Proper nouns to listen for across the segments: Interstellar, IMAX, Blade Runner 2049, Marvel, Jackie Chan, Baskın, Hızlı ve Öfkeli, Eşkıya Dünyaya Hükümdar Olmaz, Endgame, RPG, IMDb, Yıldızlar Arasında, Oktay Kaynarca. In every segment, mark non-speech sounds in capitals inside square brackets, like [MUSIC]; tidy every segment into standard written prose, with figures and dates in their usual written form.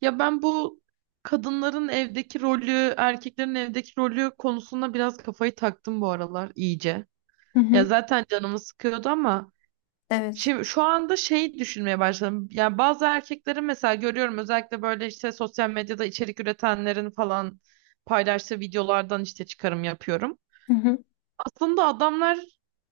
Ya ben bu kadınların evdeki rolü, erkeklerin evdeki rolü konusunda biraz kafayı taktım bu aralar iyice. Hı Ya hı. zaten canımı sıkıyordu ama Evet. şimdi şu anda şey düşünmeye başladım. Yani bazı erkekleri mesela görüyorum özellikle böyle işte sosyal medyada içerik üretenlerin falan paylaştığı videolardan işte çıkarım yapıyorum. Hı hı. Aslında adamlar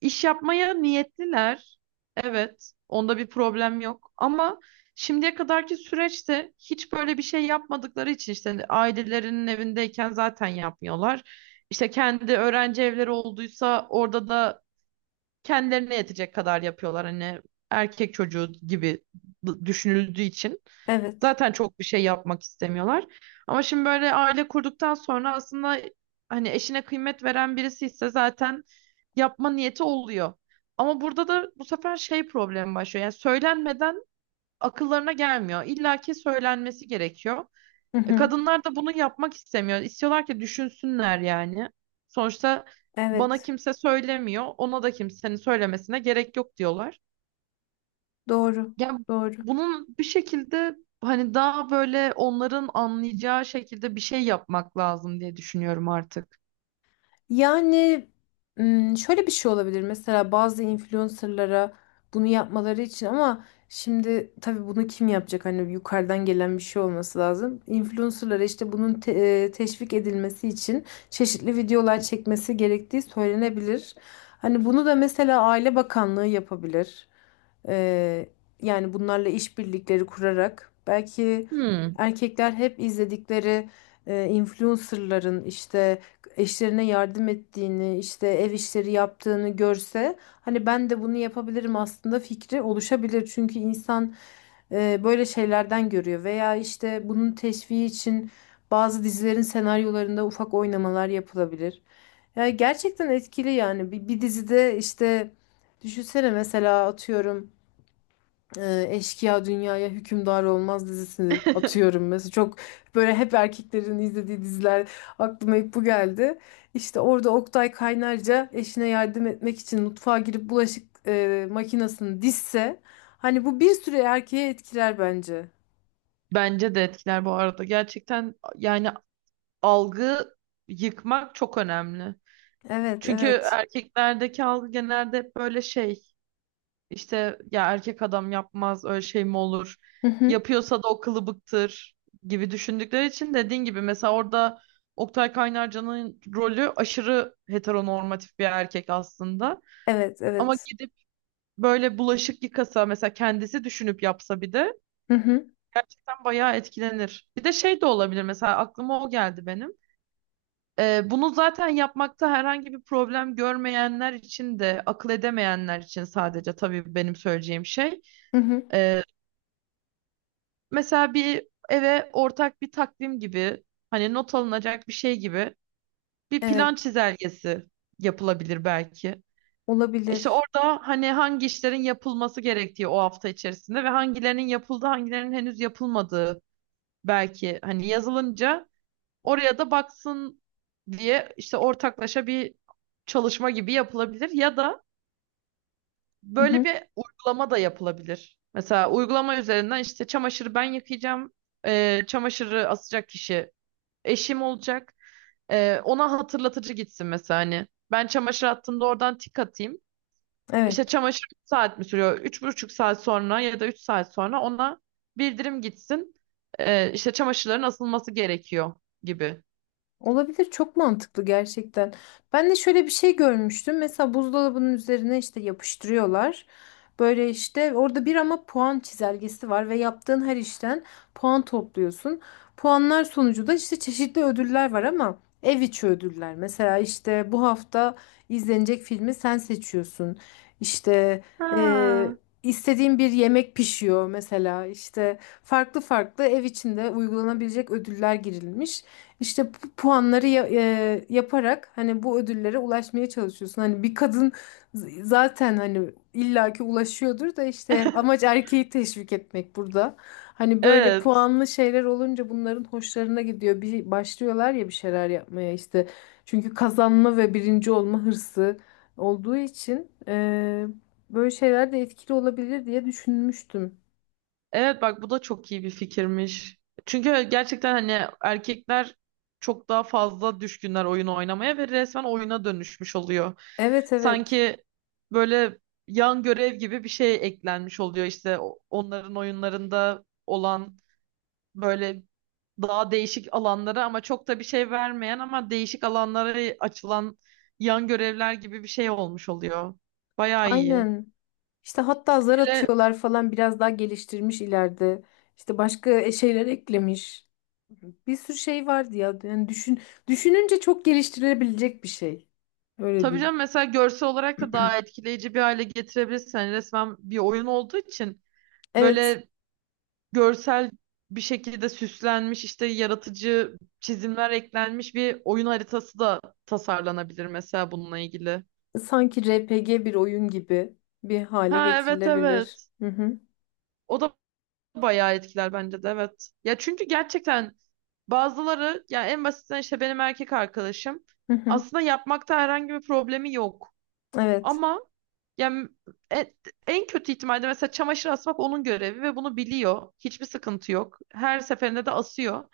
iş yapmaya niyetliler. Evet, onda bir problem yok. Ama şimdiye kadarki süreçte hiç böyle bir şey yapmadıkları için işte ailelerinin evindeyken zaten yapmıyorlar. İşte kendi öğrenci evleri olduysa orada da kendilerine yetecek kadar yapıyorlar. Hani erkek çocuğu gibi düşünüldüğü için. Evet. Zaten çok bir şey yapmak istemiyorlar. Ama şimdi böyle aile kurduktan sonra aslında hani eşine kıymet veren birisi ise zaten yapma niyeti oluyor. Ama burada da bu sefer şey problemi başlıyor. Yani söylenmeden akıllarına gelmiyor. İlla ki söylenmesi gerekiyor. Hı hı. Kadınlar da bunu yapmak istemiyor. İstiyorlar ki düşünsünler yani. Sonuçta bana Evet. kimse söylemiyor. Ona da kimsenin söylemesine gerek yok diyorlar. Doğru. Ya Doğru. bunun bir şekilde hani daha böyle onların anlayacağı şekilde bir şey yapmak lazım diye düşünüyorum artık. Yani şöyle bir şey olabilir mesela bazı influencerlara bunu yapmaları için ama şimdi tabii bunu kim yapacak hani yukarıdan gelen bir şey olması lazım. Influencerlara işte bunun teşvik edilmesi için çeşitli videolar çekmesi gerektiği söylenebilir. Hani bunu da mesela Aile Bakanlığı yapabilir. Ee, yani bunlarla işbirlikleri kurarak belki Hmm. erkekler hep izledikleri influencerların işte eşlerine yardım ettiğini, işte ev işleri yaptığını görse hani ben de bunu yapabilirim aslında fikri oluşabilir. Çünkü insan böyle şeylerden görüyor veya işte bunun teşviki için bazı dizilerin senaryolarında ufak oynamalar yapılabilir. Yani gerçekten etkili yani bir dizide işte düşünsene mesela atıyorum Eşkıya Dünyaya Hükümdar Olmaz dizisini [LAUGHS] atıyorum mesela. Çok böyle hep erkeklerin izlediği diziler aklıma hep bu geldi. İşte orada Oktay Kaynarca eşine yardım etmek için mutfağa girip bulaşık makinesini dizse hani bu bir süre erkeğe etkiler bence. Bence de etkiler bu arada. Gerçekten yani algı yıkmak çok önemli. Evet, Çünkü evet. erkeklerdeki algı genelde hep böyle şey. İşte ya erkek adam yapmaz öyle şey mi olur? Hı hı. Yapıyorsa da o kılıbıktır gibi düşündükleri için dediğin gibi mesela orada Oktay Kaynarca'nın rolü aşırı heteronormatif bir erkek aslında. Evet, Ama evet. gidip böyle bulaşık yıkasa mesela kendisi düşünüp yapsa bir de Hı hı. gerçekten bayağı etkilenir. Bir de şey de olabilir mesela aklıma o geldi benim. Bunu zaten yapmakta herhangi bir problem görmeyenler için de akıl edemeyenler için sadece tabii benim söyleyeceğim şey. Hı hı. Mesela bir eve ortak bir takvim gibi hani not alınacak bir şey gibi bir plan Evet, çizelgesi yapılabilir belki. İşte olabilir. orada hani hangi işlerin yapılması gerektiği o hafta içerisinde ve hangilerinin yapıldı, hangilerinin henüz yapılmadığı belki hani yazılınca oraya da baksın diye işte ortaklaşa bir çalışma gibi yapılabilir ya da Hı böyle hı. bir uygulama da yapılabilir. Mesela uygulama üzerinden işte çamaşırı ben yıkayacağım, çamaşırı asacak kişi eşim olacak. Ona hatırlatıcı gitsin mesela hani. Ben çamaşır attığımda oradan tik atayım. İşte Evet. çamaşır 3 saat mi sürüyor? Üç buçuk saat sonra ya da 3 saat sonra ona bildirim gitsin. İşte çamaşırların asılması gerekiyor gibi. Olabilir, çok mantıklı gerçekten. Ben de şöyle bir şey görmüştüm. Mesela buzdolabının üzerine işte yapıştırıyorlar. Böyle işte orada bir ama puan çizelgesi var ve yaptığın her işten puan topluyorsun. Puanlar sonucu da işte çeşitli ödüller var ama ev içi ödüller. Mesela işte bu hafta izlenecek filmi sen seçiyorsun. İşte e, Ha. istediğin bir yemek pişiyor mesela. İşte farklı farklı ev içinde uygulanabilecek ödüller girilmiş. İşte bu puanları yaparak hani bu ödüllere ulaşmaya çalışıyorsun. Hani bir kadın zaten hani illaki ulaşıyordur da işte amaç [LAUGHS] erkeği teşvik etmek burada. Hani böyle Evet. puanlı şeyler olunca bunların hoşlarına gidiyor. Bir başlıyorlar ya bir şeyler yapmaya işte. Çünkü kazanma ve birinci olma hırsı olduğu için böyle şeyler de etkili olabilir diye düşünmüştüm. Evet bak bu da çok iyi bir fikirmiş. Çünkü gerçekten hani erkekler çok daha fazla düşkünler oyun oynamaya ve resmen oyuna dönüşmüş oluyor. Evet evet. Sanki böyle yan görev gibi bir şey eklenmiş oluyor işte onların oyunlarında olan böyle daha değişik alanlara ama çok da bir şey vermeyen ama değişik alanlara açılan yan görevler gibi bir şey olmuş oluyor. Bayağı iyi. Aynen. İşte hatta zar Hele atıyorlar falan biraz daha geliştirmiş ileride. İşte başka şeyler eklemiş. Bir sürü şey vardı ya. Yani düşün, düşününce çok geliştirilebilecek bir şey. Öyle tabii değil. canım mesela görsel olarak da daha etkileyici bir hale getirebilirsin. Hani resmen bir oyun olduğu için Evet. böyle görsel bir şekilde süslenmiş işte yaratıcı çizimler eklenmiş bir oyun haritası da tasarlanabilir mesela bununla ilgili. Sanki RPG bir oyun gibi bir hale Ha, evet, getirilebilir. evet. Hı hı. O da bayağı etkiler bence de, evet. Ya çünkü gerçekten bazıları ya en basitinden işte benim erkek arkadaşım Hı hı. aslında yapmakta herhangi bir problemi yok. Evet. Ama yani en, en kötü ihtimalde mesela çamaşır asmak onun görevi ve bunu biliyor. Hiçbir sıkıntı yok. Her seferinde de asıyor.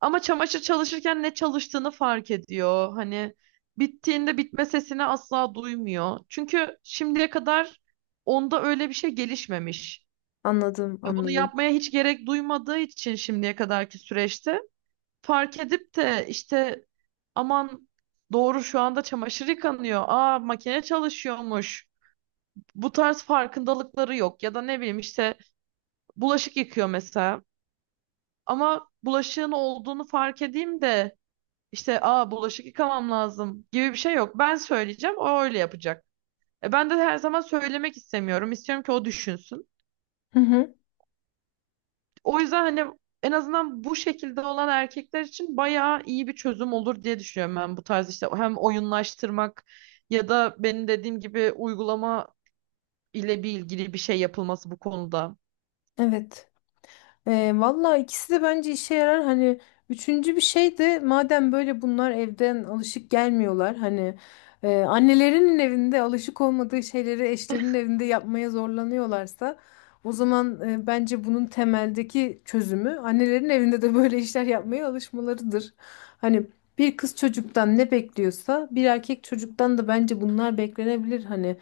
Ama çamaşır çalışırken ne çalıştığını fark ediyor. Hani bittiğinde bitme sesini asla duymuyor. Çünkü şimdiye kadar onda öyle bir şey gelişmemiş. Anladım, Bunu anladım. yapmaya hiç gerek duymadığı için şimdiye kadarki süreçte fark edip de işte aman doğru şu anda çamaşır yıkanıyor. Aa, makine çalışıyormuş, bu tarz farkındalıkları yok ya da ne bileyim işte bulaşık yıkıyor mesela ama bulaşığın olduğunu fark edeyim de işte aa, bulaşık yıkamam lazım gibi bir şey yok. Ben söyleyeceğim, o öyle yapacak. Ben de her zaman söylemek istemiyorum. İstiyorum ki o düşünsün. Hı hı. O yüzden hani en azından bu şekilde olan erkekler için bayağı iyi bir çözüm olur diye düşünüyorum ben bu tarz işte hem oyunlaştırmak ya da benim dediğim gibi uygulama ile bir ilgili bir şey yapılması bu konuda. Evet. E, valla ikisi de bence işe yarar. Hani üçüncü bir şey de madem böyle bunlar evden alışık gelmiyorlar. Hani annelerinin evinde alışık olmadığı şeyleri eşlerinin evinde yapmaya zorlanıyorlarsa o zaman bence bunun temeldeki çözümü annelerin evinde de böyle işler yapmaya alışmalarıdır. Hani bir kız çocuktan ne bekliyorsa bir erkek çocuktan da bence bunlar beklenebilir. Hani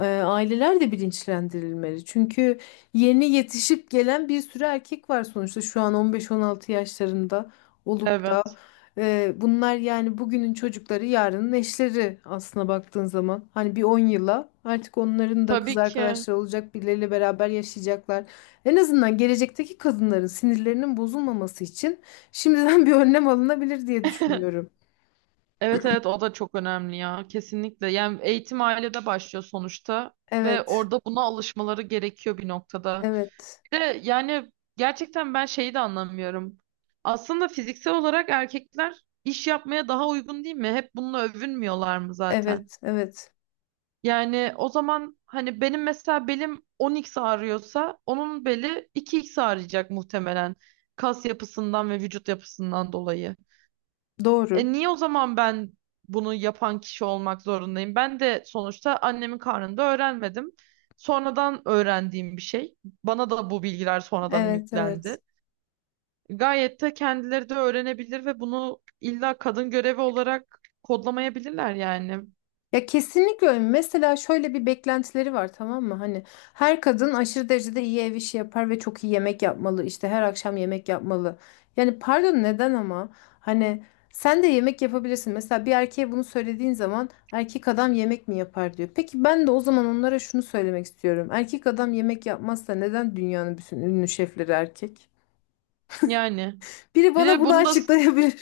aileler de bilinçlendirilmeli. Çünkü yeni yetişip gelen bir sürü erkek var sonuçta şu an 15-16 yaşlarında olup da Evet, bunlar yani bugünün çocukları yarının eşleri aslına baktığın zaman hani bir 10 yıla artık onların da kız tabii ki. arkadaşları olacak birileriyle beraber yaşayacaklar. En azından gelecekteki kadınların sinirlerinin bozulmaması için şimdiden [LAUGHS] bir önlem alınabilir diye [LAUGHS] düşünüyorum. Evet, evet, o da çok önemli ya, kesinlikle. Yani eğitim ailede başlıyor sonuçta ve Evet, orada buna alışmaları gerekiyor bir noktada. evet, Bir de yani gerçekten ben şeyi de anlamıyorum. Aslında fiziksel olarak erkekler iş yapmaya daha uygun değil mi? Hep bununla övünmüyorlar mı zaten? evet, evet. Yani o zaman hani benim mesela belim 10x ağrıyorsa onun beli 2x ağrıyacak muhtemelen kas yapısından ve vücut yapısından dolayı. Doğru. Niye o zaman ben bunu yapan kişi olmak zorundayım? Ben de sonuçta annemin karnında öğrenmedim. Sonradan öğrendiğim bir şey. Bana da bu bilgiler sonradan Evet, evet. yüklendi. Gayet de kendileri de öğrenebilir ve bunu illa kadın görevi olarak kodlamayabilirler yani. Ya kesinlikle öyle. Mesela şöyle bir beklentileri var, tamam mı? Hani her kadın aşırı derecede iyi ev işi yapar ve çok iyi yemek yapmalı. İşte her akşam yemek yapmalı. Yani pardon, neden ama? Hani sen de yemek yapabilirsin. Mesela bir erkeğe bunu söylediğin zaman erkek adam yemek mi yapar diyor. Peki ben de o zaman onlara şunu söylemek istiyorum. Erkek adam yemek yapmazsa neden dünyanın bütün ünlü şefleri erkek? Yani Biri bir bana de bunu bunu da açıklayabilir?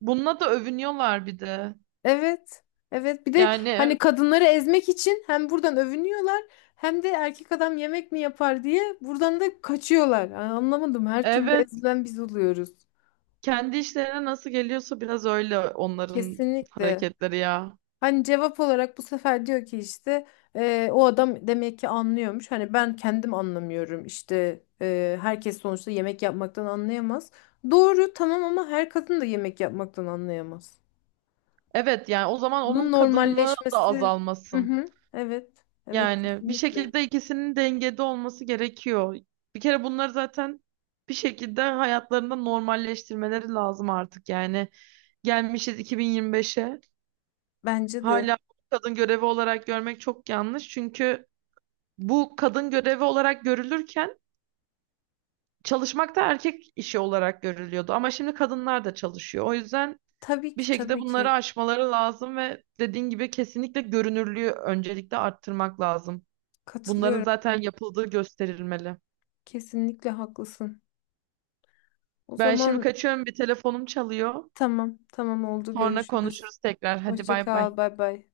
bununla da övünüyorlar bir de. Evet. Evet. Bir de Yani hani kadınları ezmek için hem buradan övünüyorlar hem de erkek adam yemek mi yapar diye buradan da kaçıyorlar. Yani anlamadım. Her türlü evet, ezilen biz oluyoruz. kendi işlerine nasıl geliyorsa biraz öyle onların Kesinlikle. hareketleri ya. Hani cevap olarak bu sefer diyor ki işte o adam demek ki anlıyormuş. Hani ben kendim anlamıyorum. İşte herkes sonuçta yemek yapmaktan anlayamaz. Doğru, tamam ama her kadın da yemek yapmaktan anlayamaz. Evet yani o zaman onun Bunun kadınlığı da normalleşmesi. Hı azalmasın. hı. Evet. Evet, Yani bir kesinlikle. şekilde ikisinin dengede olması gerekiyor. Bir kere bunları zaten bir şekilde hayatlarında normalleştirmeleri lazım artık. Yani gelmişiz 2025'e. Bence de. Hala kadın görevi olarak görmek çok yanlış. Çünkü bu kadın görevi olarak görülürken çalışmak da erkek işi olarak görülüyordu. Ama şimdi kadınlar da çalışıyor. O yüzden Tabii bir ki, şekilde tabii bunları ki. aşmaları lazım ve dediğin gibi kesinlikle görünürlüğü öncelikle arttırmak lazım. Bunların Katılıyorum. zaten yapıldığı gösterilmeli. Kesinlikle haklısın. O Ben şimdi zaman kaçıyorum, bir telefonum çalıyor. tamam, tamam, oldu, Sonra görüşürüz. konuşuruz tekrar. Hadi Hoşça bay bay. kal, bay bay.